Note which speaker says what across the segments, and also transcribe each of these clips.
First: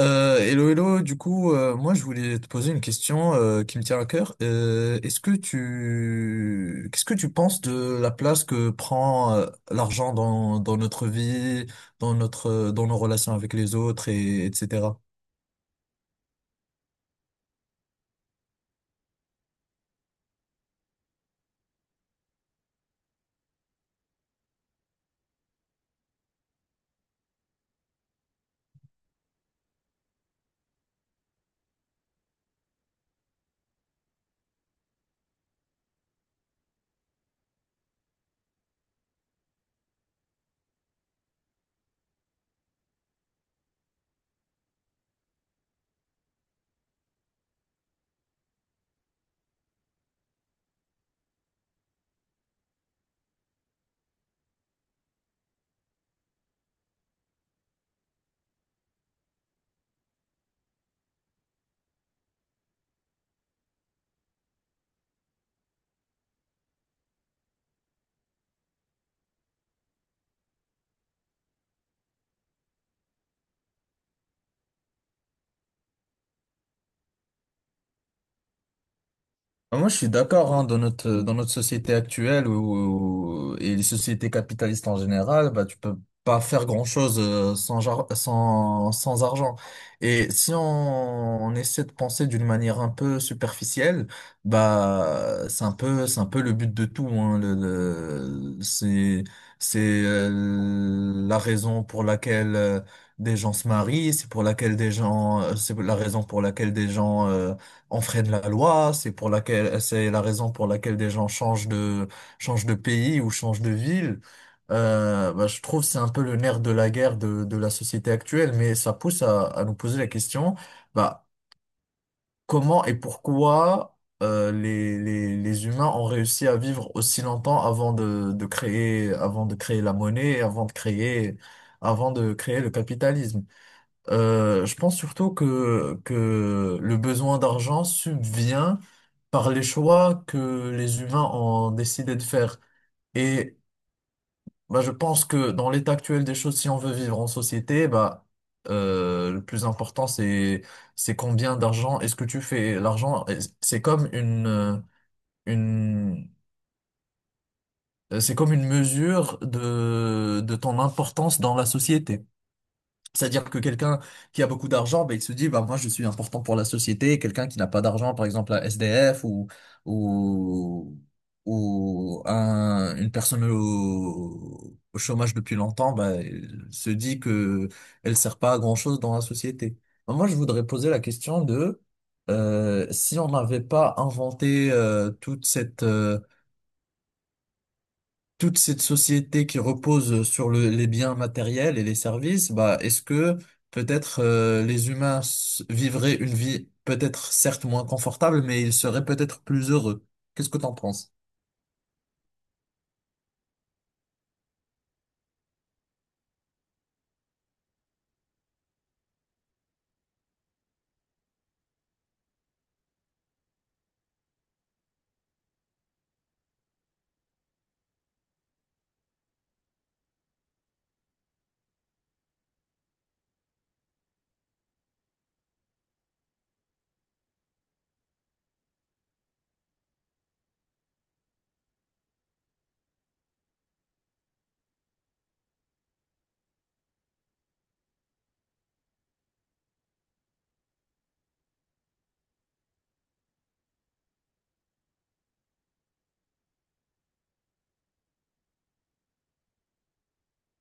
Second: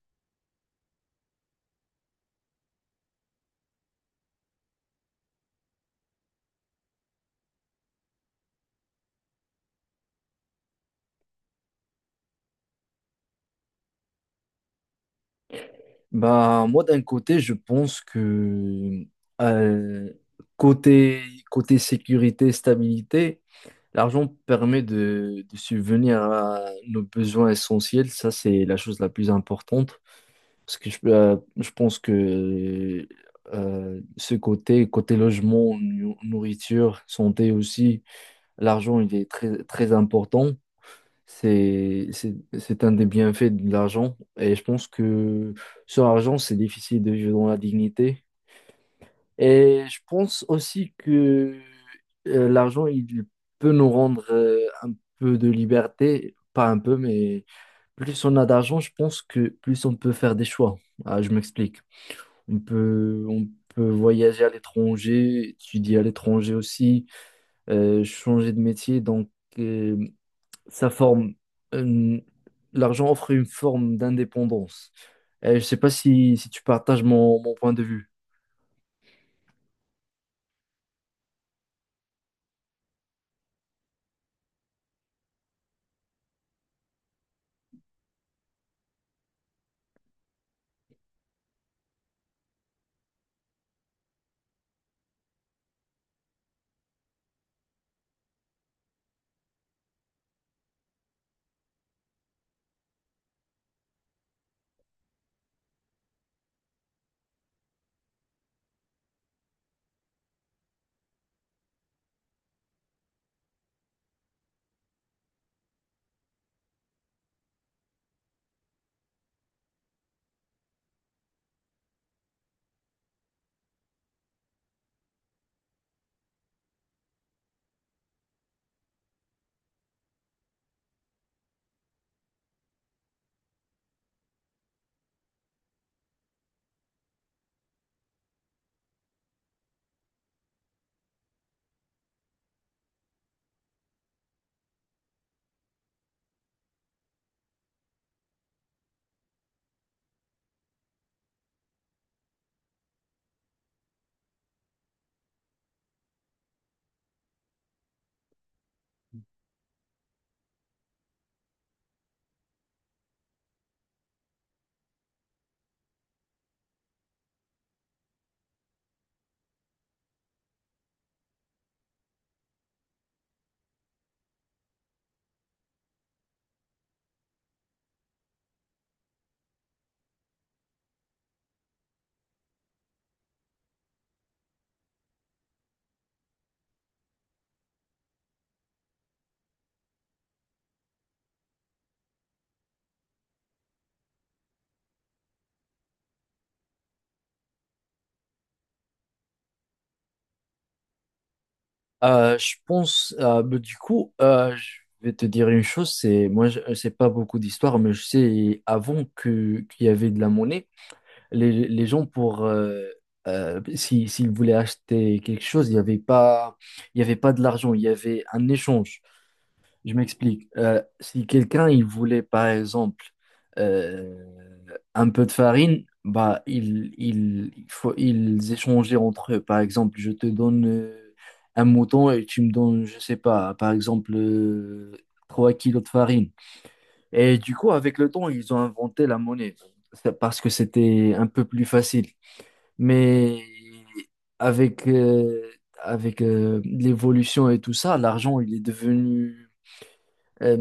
Speaker 1: Hello, hello, du coup, moi je voulais te poser une question qui me tient à cœur. Est-ce que qu'est-ce que tu penses de la place que prend l'argent dans notre vie, dans nos relations avec les autres et etc.
Speaker 2: Bah, moi, d'un côté, je pense que euh, côté, côté sécurité, stabilité, l'argent permet de subvenir à nos besoins essentiels. Ça, c'est la chose la plus importante. Parce que je pense que ce côté, côté logement, nourriture, santé aussi, l'argent, il est très, très important. C'est un des bienfaits de l'argent. Et je pense que sur l'argent, c'est difficile de vivre dans la dignité. Et je pense aussi que l'argent, il peut nous rendre un peu de liberté. Pas un peu, mais plus on a d'argent, je pense que plus on peut faire des choix. Ah, je m'explique. On peut voyager à l'étranger, étudier à l'étranger aussi, changer de métier. Donc, euh, ça forme une- l'argent offre une forme d'indépendance. Je sais pas si tu partages mon point de vue.
Speaker 1: Ah, moi, je suis d'accord, hein, dans notre société actuelle où, et les sociétés capitalistes en général, bah, tu peux pas faire grand-chose sans argent. Et si on essaie de penser d'une manière un peu superficielle, bah, c'est un peu le but de tout, hein, c'est la raison pour laquelle des gens se marient, c'est la raison pour laquelle des gens on freine la loi, c'est la raison pour laquelle des gens changent de pays ou changent de ville. Bah, je trouve que c'est un peu le nerf de la guerre de la société actuelle, mais ça pousse à nous poser la question, bah, comment et pourquoi les humains ont réussi à vivre aussi longtemps avant de créer, avant de créer la monnaie, avant de créer le capitalisme. Je pense surtout que le besoin d'argent subvient par les choix que les humains ont décidé de faire. Et bah, je pense que dans l'état actuel des choses, si on veut vivre en société, bah, le plus important, c'est combien d'argent est-ce que tu fais. L'argent, c'est comme une, euh, une, c'est comme une mesure de ton importance dans la société. C'est-à-dire que quelqu'un qui a beaucoup d'argent, ben, il se dit, bah, moi, je suis important pour la société. Quelqu'un qui n'a pas d'argent, par exemple, un SDF ou, ou une personne au chômage depuis longtemps, ben, il se dit que elle sert pas à grand-chose dans la société. Ben, moi, je voudrais poser la question si on n'avait pas inventé, toute cette société qui repose sur les biens matériels et les services, bah, est-ce que peut-être les humains vivraient une vie peut-être certes moins confortable, mais ils seraient peut-être plus heureux? Qu'est-ce que t'en penses?
Speaker 2: Du coup, je vais te dire une chose, c'est moi je ne sais pas beaucoup d'histoire, mais je sais avant que qu'il y avait de la monnaie, les gens pour si, s'ils voulaient acheter quelque chose, il y avait pas de l'argent, il y avait un échange. Je m'explique. Si quelqu'un il voulait par exemple euh, un peu de farine, il faut ils échangeaient entre eux. Par exemple, je te donne un mouton et tu me donnes, je sais pas, par exemple 3 kilos de farine. Et du coup, avec le temps, ils ont inventé la monnaie. C'est parce que c'était un peu plus facile. Mais avec euh, avec l'évolution et tout ça, l'argent il est devenu euh,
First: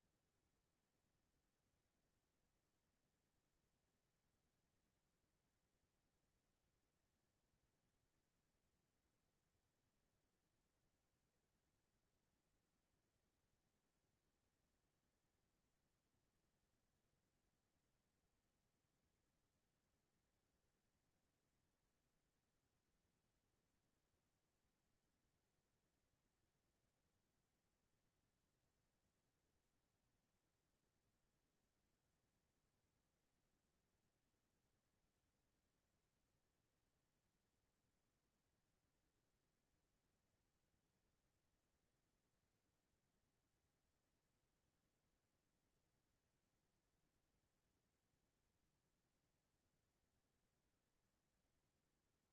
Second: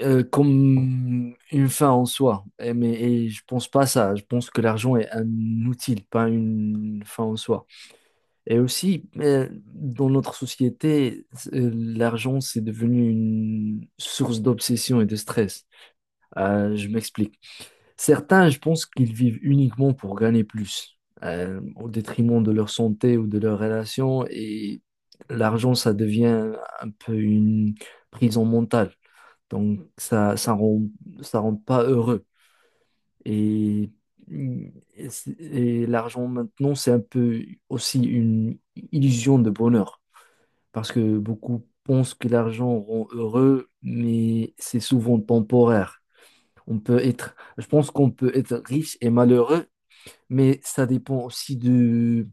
Speaker 2: comme une fin en soi. Et, mais et je pense pas ça. Je pense que l'argent est un outil, pas une fin en soi. Et aussi, dans notre société, l'argent, c'est devenu une source d'obsession et de stress. Je m'explique. Certains, je pense qu'ils vivent uniquement pour gagner plus, au détriment de leur santé ou de leurs relations. Et l'argent, ça devient un peu une prison mentale. Donc ça rend pas heureux. Et, et l'argent maintenant, c'est un peu aussi une illusion de bonheur. Parce que beaucoup pensent que l'argent rend heureux, mais c'est souvent temporaire. Je pense qu'on peut être riche et malheureux, mais ça dépend aussi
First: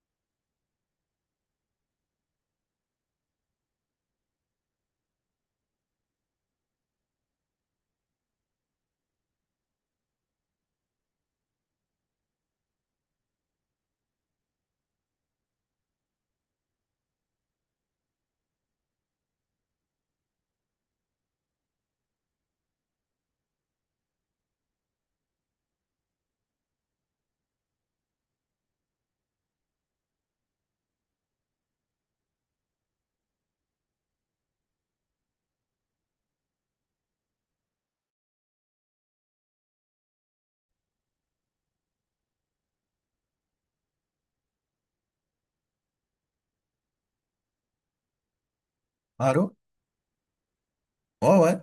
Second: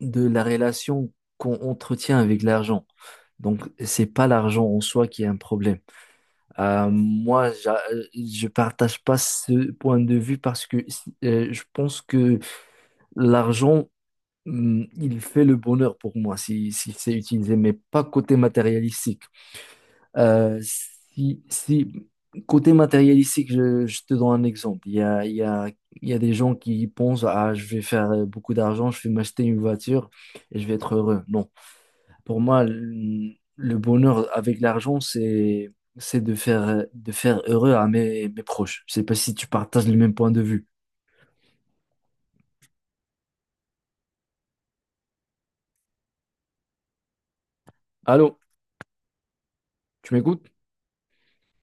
Speaker 2: de la relation qu'on entretient avec l'argent. Donc, c'est pas l'argent en soi qui est un problème. Je partage pas ce point de vue parce que si, je pense que l'argent, il fait le bonheur pour moi si c'est utilisé, mais pas côté matérialistique. Si côté matérialistique, je te donne un exemple. Il y a des gens qui pensent, ah, je vais faire beaucoup d'argent, je vais m'acheter une voiture et je vais être heureux. Non. Pour moi, le bonheur avec l'argent, c'est de faire heureux à mes proches. Je sais pas si tu partages le même point de vue. Allô,
Speaker 1: Allô?
Speaker 2: tu m'écoutes?
Speaker 1: Ouais, ouais.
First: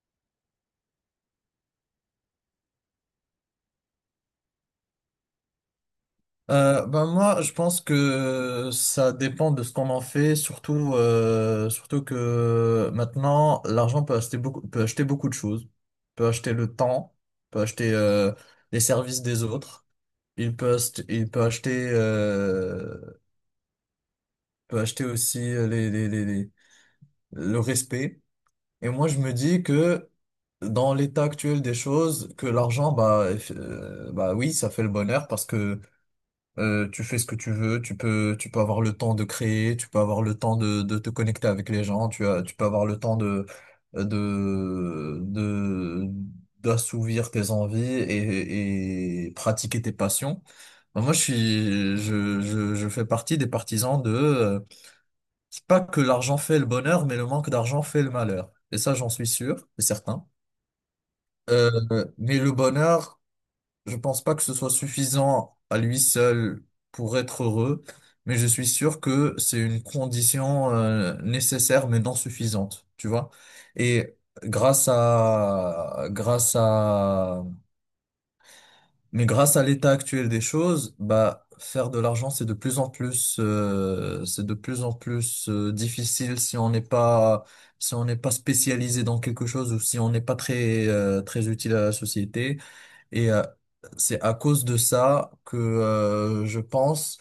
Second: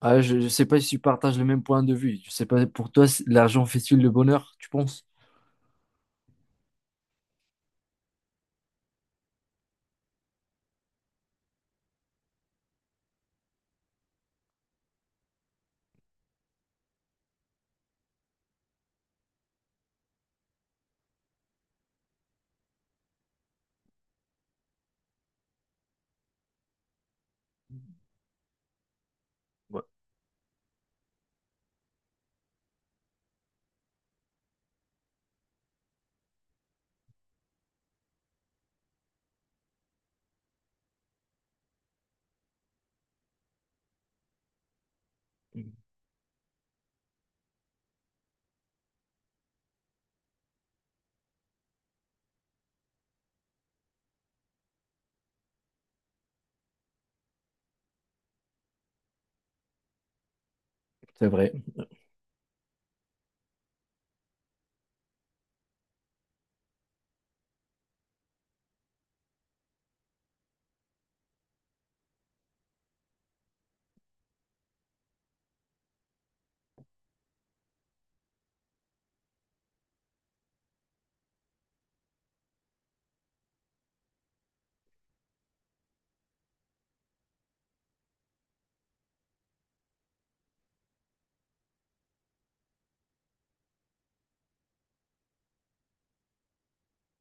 Speaker 2: Ah, je sais pas si tu partages le même point de vue. Je sais pas pour toi, si l'argent fait-il le bonheur, tu penses?
Speaker 1: Ben moi, je pense que ça dépend de ce qu'on en fait, surtout que maintenant, l'argent peut acheter beaucoup de choses, peut acheter le temps, peut acheter les services des autres. Il il peut peut acheter aussi le respect. Et moi, je me dis que dans l'état actuel des choses, que l'argent, bah oui, ça fait le bonheur parce que tu fais ce que tu veux, tu peux avoir le temps de créer, tu peux avoir le temps de te connecter avec les gens, tu peux avoir le temps de, de, d'assouvir tes envies et pratiquer tes passions. Ben, moi, je suis, je fais partie des partisans c'est pas que l'argent fait le bonheur, mais le manque d'argent fait le malheur. Et ça, j'en suis sûr et certain.
Speaker 2: C'est vrai.
Speaker 1: Euh, mais le bonheur, je pense pas que ce soit suffisant à lui seul pour être heureux, mais je suis sûr que c'est une condition nécessaire mais non suffisante, tu vois. Et grâce à grâce à grâce à l'état actuel des choses, bah faire de l'argent c'est de plus en plus c'est de plus en plus difficile si on n'est pas si on n'est pas spécialisé dans quelque chose ou si on n'est pas très très utile à la société. Et c'est à cause de ça que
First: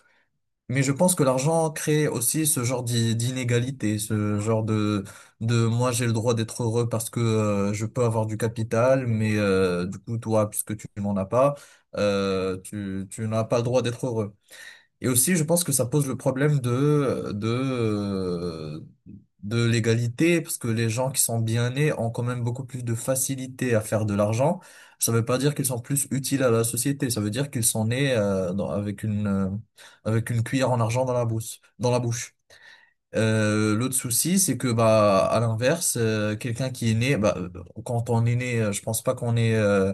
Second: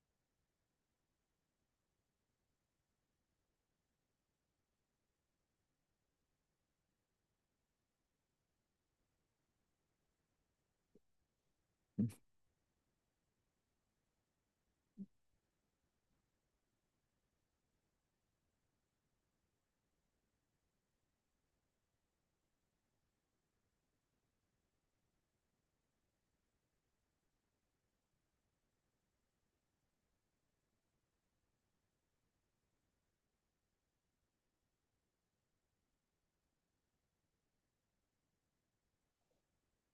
Speaker 1: mais je pense que l'argent crée aussi ce genre d'inégalité, ce genre de moi j'ai le droit d'être heureux parce que je peux avoir du capital, mais du coup toi, puisque tu n'en as pas, tu n'as pas le droit d'être heureux. Et aussi, je pense que ça pose le problème de l'égalité, parce que les gens qui sont bien nés ont quand même beaucoup plus de facilité à faire de l'argent. Ça veut pas dire qu'ils sont plus utiles à la société, ça veut dire qu'ils sont nés avec avec une cuillère en argent dans la bouche. L'autre souci, c'est que bah à l'inverse, quelqu'un qui est né, quand on est né, je pense pas qu'on est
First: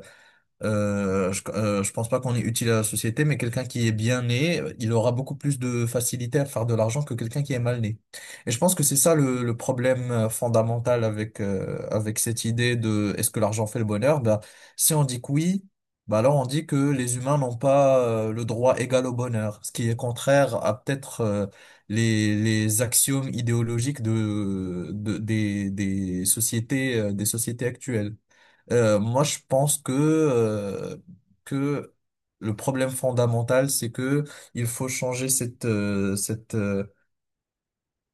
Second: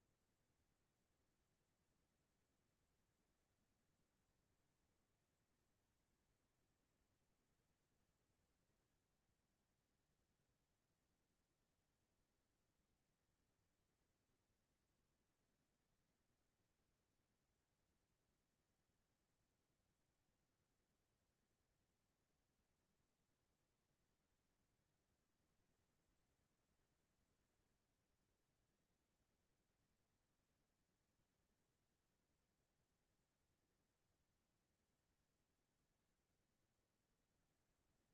Speaker 1: je pense pas qu'on est utile à la société, mais quelqu'un qui est bien né, il aura beaucoup plus de facilité à faire de l'argent que quelqu'un qui est mal né. Et je pense que c'est ça le problème fondamental avec avec cette idée de est-ce que l'argent fait le bonheur? Ben, si on dit que oui, ben alors on dit que les humains n'ont pas le droit égal au bonheur, ce qui est contraire à peut-être les axiomes idéologiques de des sociétés actuelles. Moi, je pense que le problème fondamental, c'est que il faut changer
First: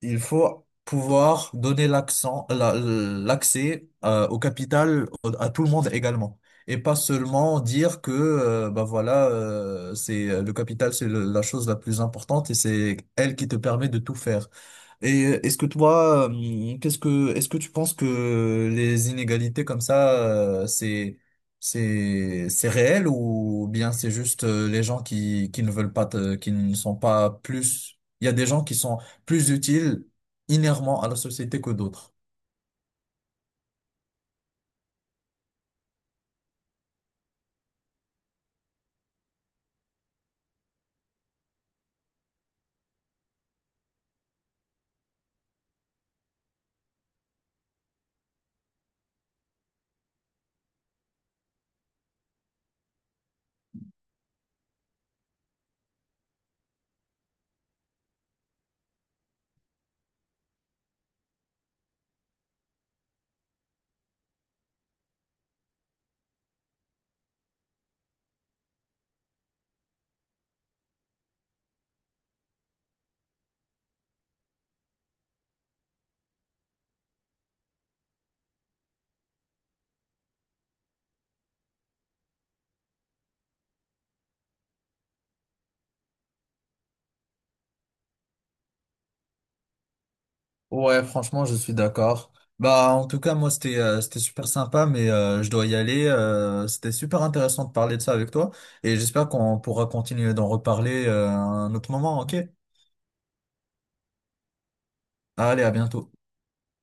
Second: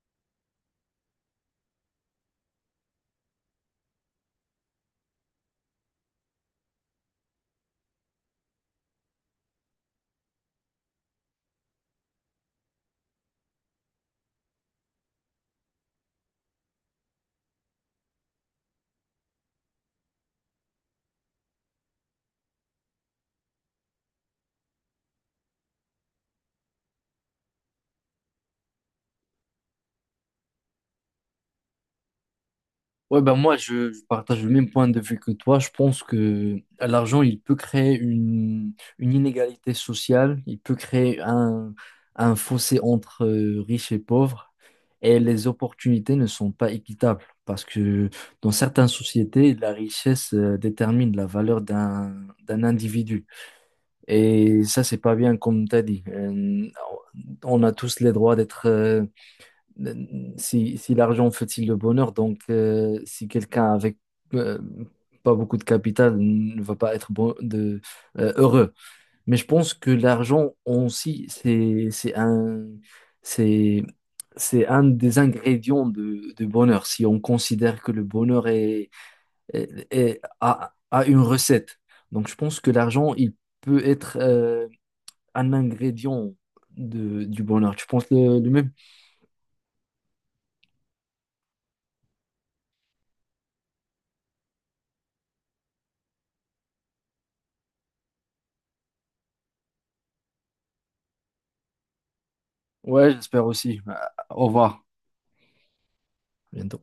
Speaker 1: il faut pouvoir donner l'accès au capital à tout le monde également. Et pas seulement dire que bah voilà c'est le capital c'est la chose la plus importante et c'est elle qui te permet de tout faire. Et est-ce que toi qu'est-ce que est-ce que tu penses que les inégalités comme ça c'est réel ou bien c'est juste les gens qui ne veulent pas te- qui ne sont pas plus il y a des gens qui sont plus utiles inhéremment à la société que d'autres.
Speaker 2: Ouais, ben moi, je partage le même point de vue que toi. Je pense que l'argent, il peut créer une inégalité sociale, il peut créer un fossé entre riches et pauvres, et les opportunités ne sont pas équitables parce que dans certaines sociétés, la richesse détermine la valeur d'un individu. Et ça, c'est pas bien, comme tu as dit. On a tous les droits d'être si l'argent fait-il le bonheur, donc si quelqu'un avec euh, pas beaucoup de capital ne va pas être bon, heureux. Mais je pense que l'argent aussi, c'est, c'est un des ingrédients de bonheur. Si on considère que le bonheur a une recette. Donc je pense que l'argent, il peut être un ingrédient de, du bonheur. Tu penses le même?
Speaker 1: Ouais, franchement, je suis d'accord. Bah, en tout cas, moi, c'était super sympa, mais je dois y aller. C'était super intéressant de parler de ça avec toi, et j'espère qu'on pourra continuer d'en reparler à un autre moment, ok?
Speaker 2: Ouais, j'espère aussi. Au revoir.
Speaker 1: Allez, à bientôt.
Speaker 2: À bientôt.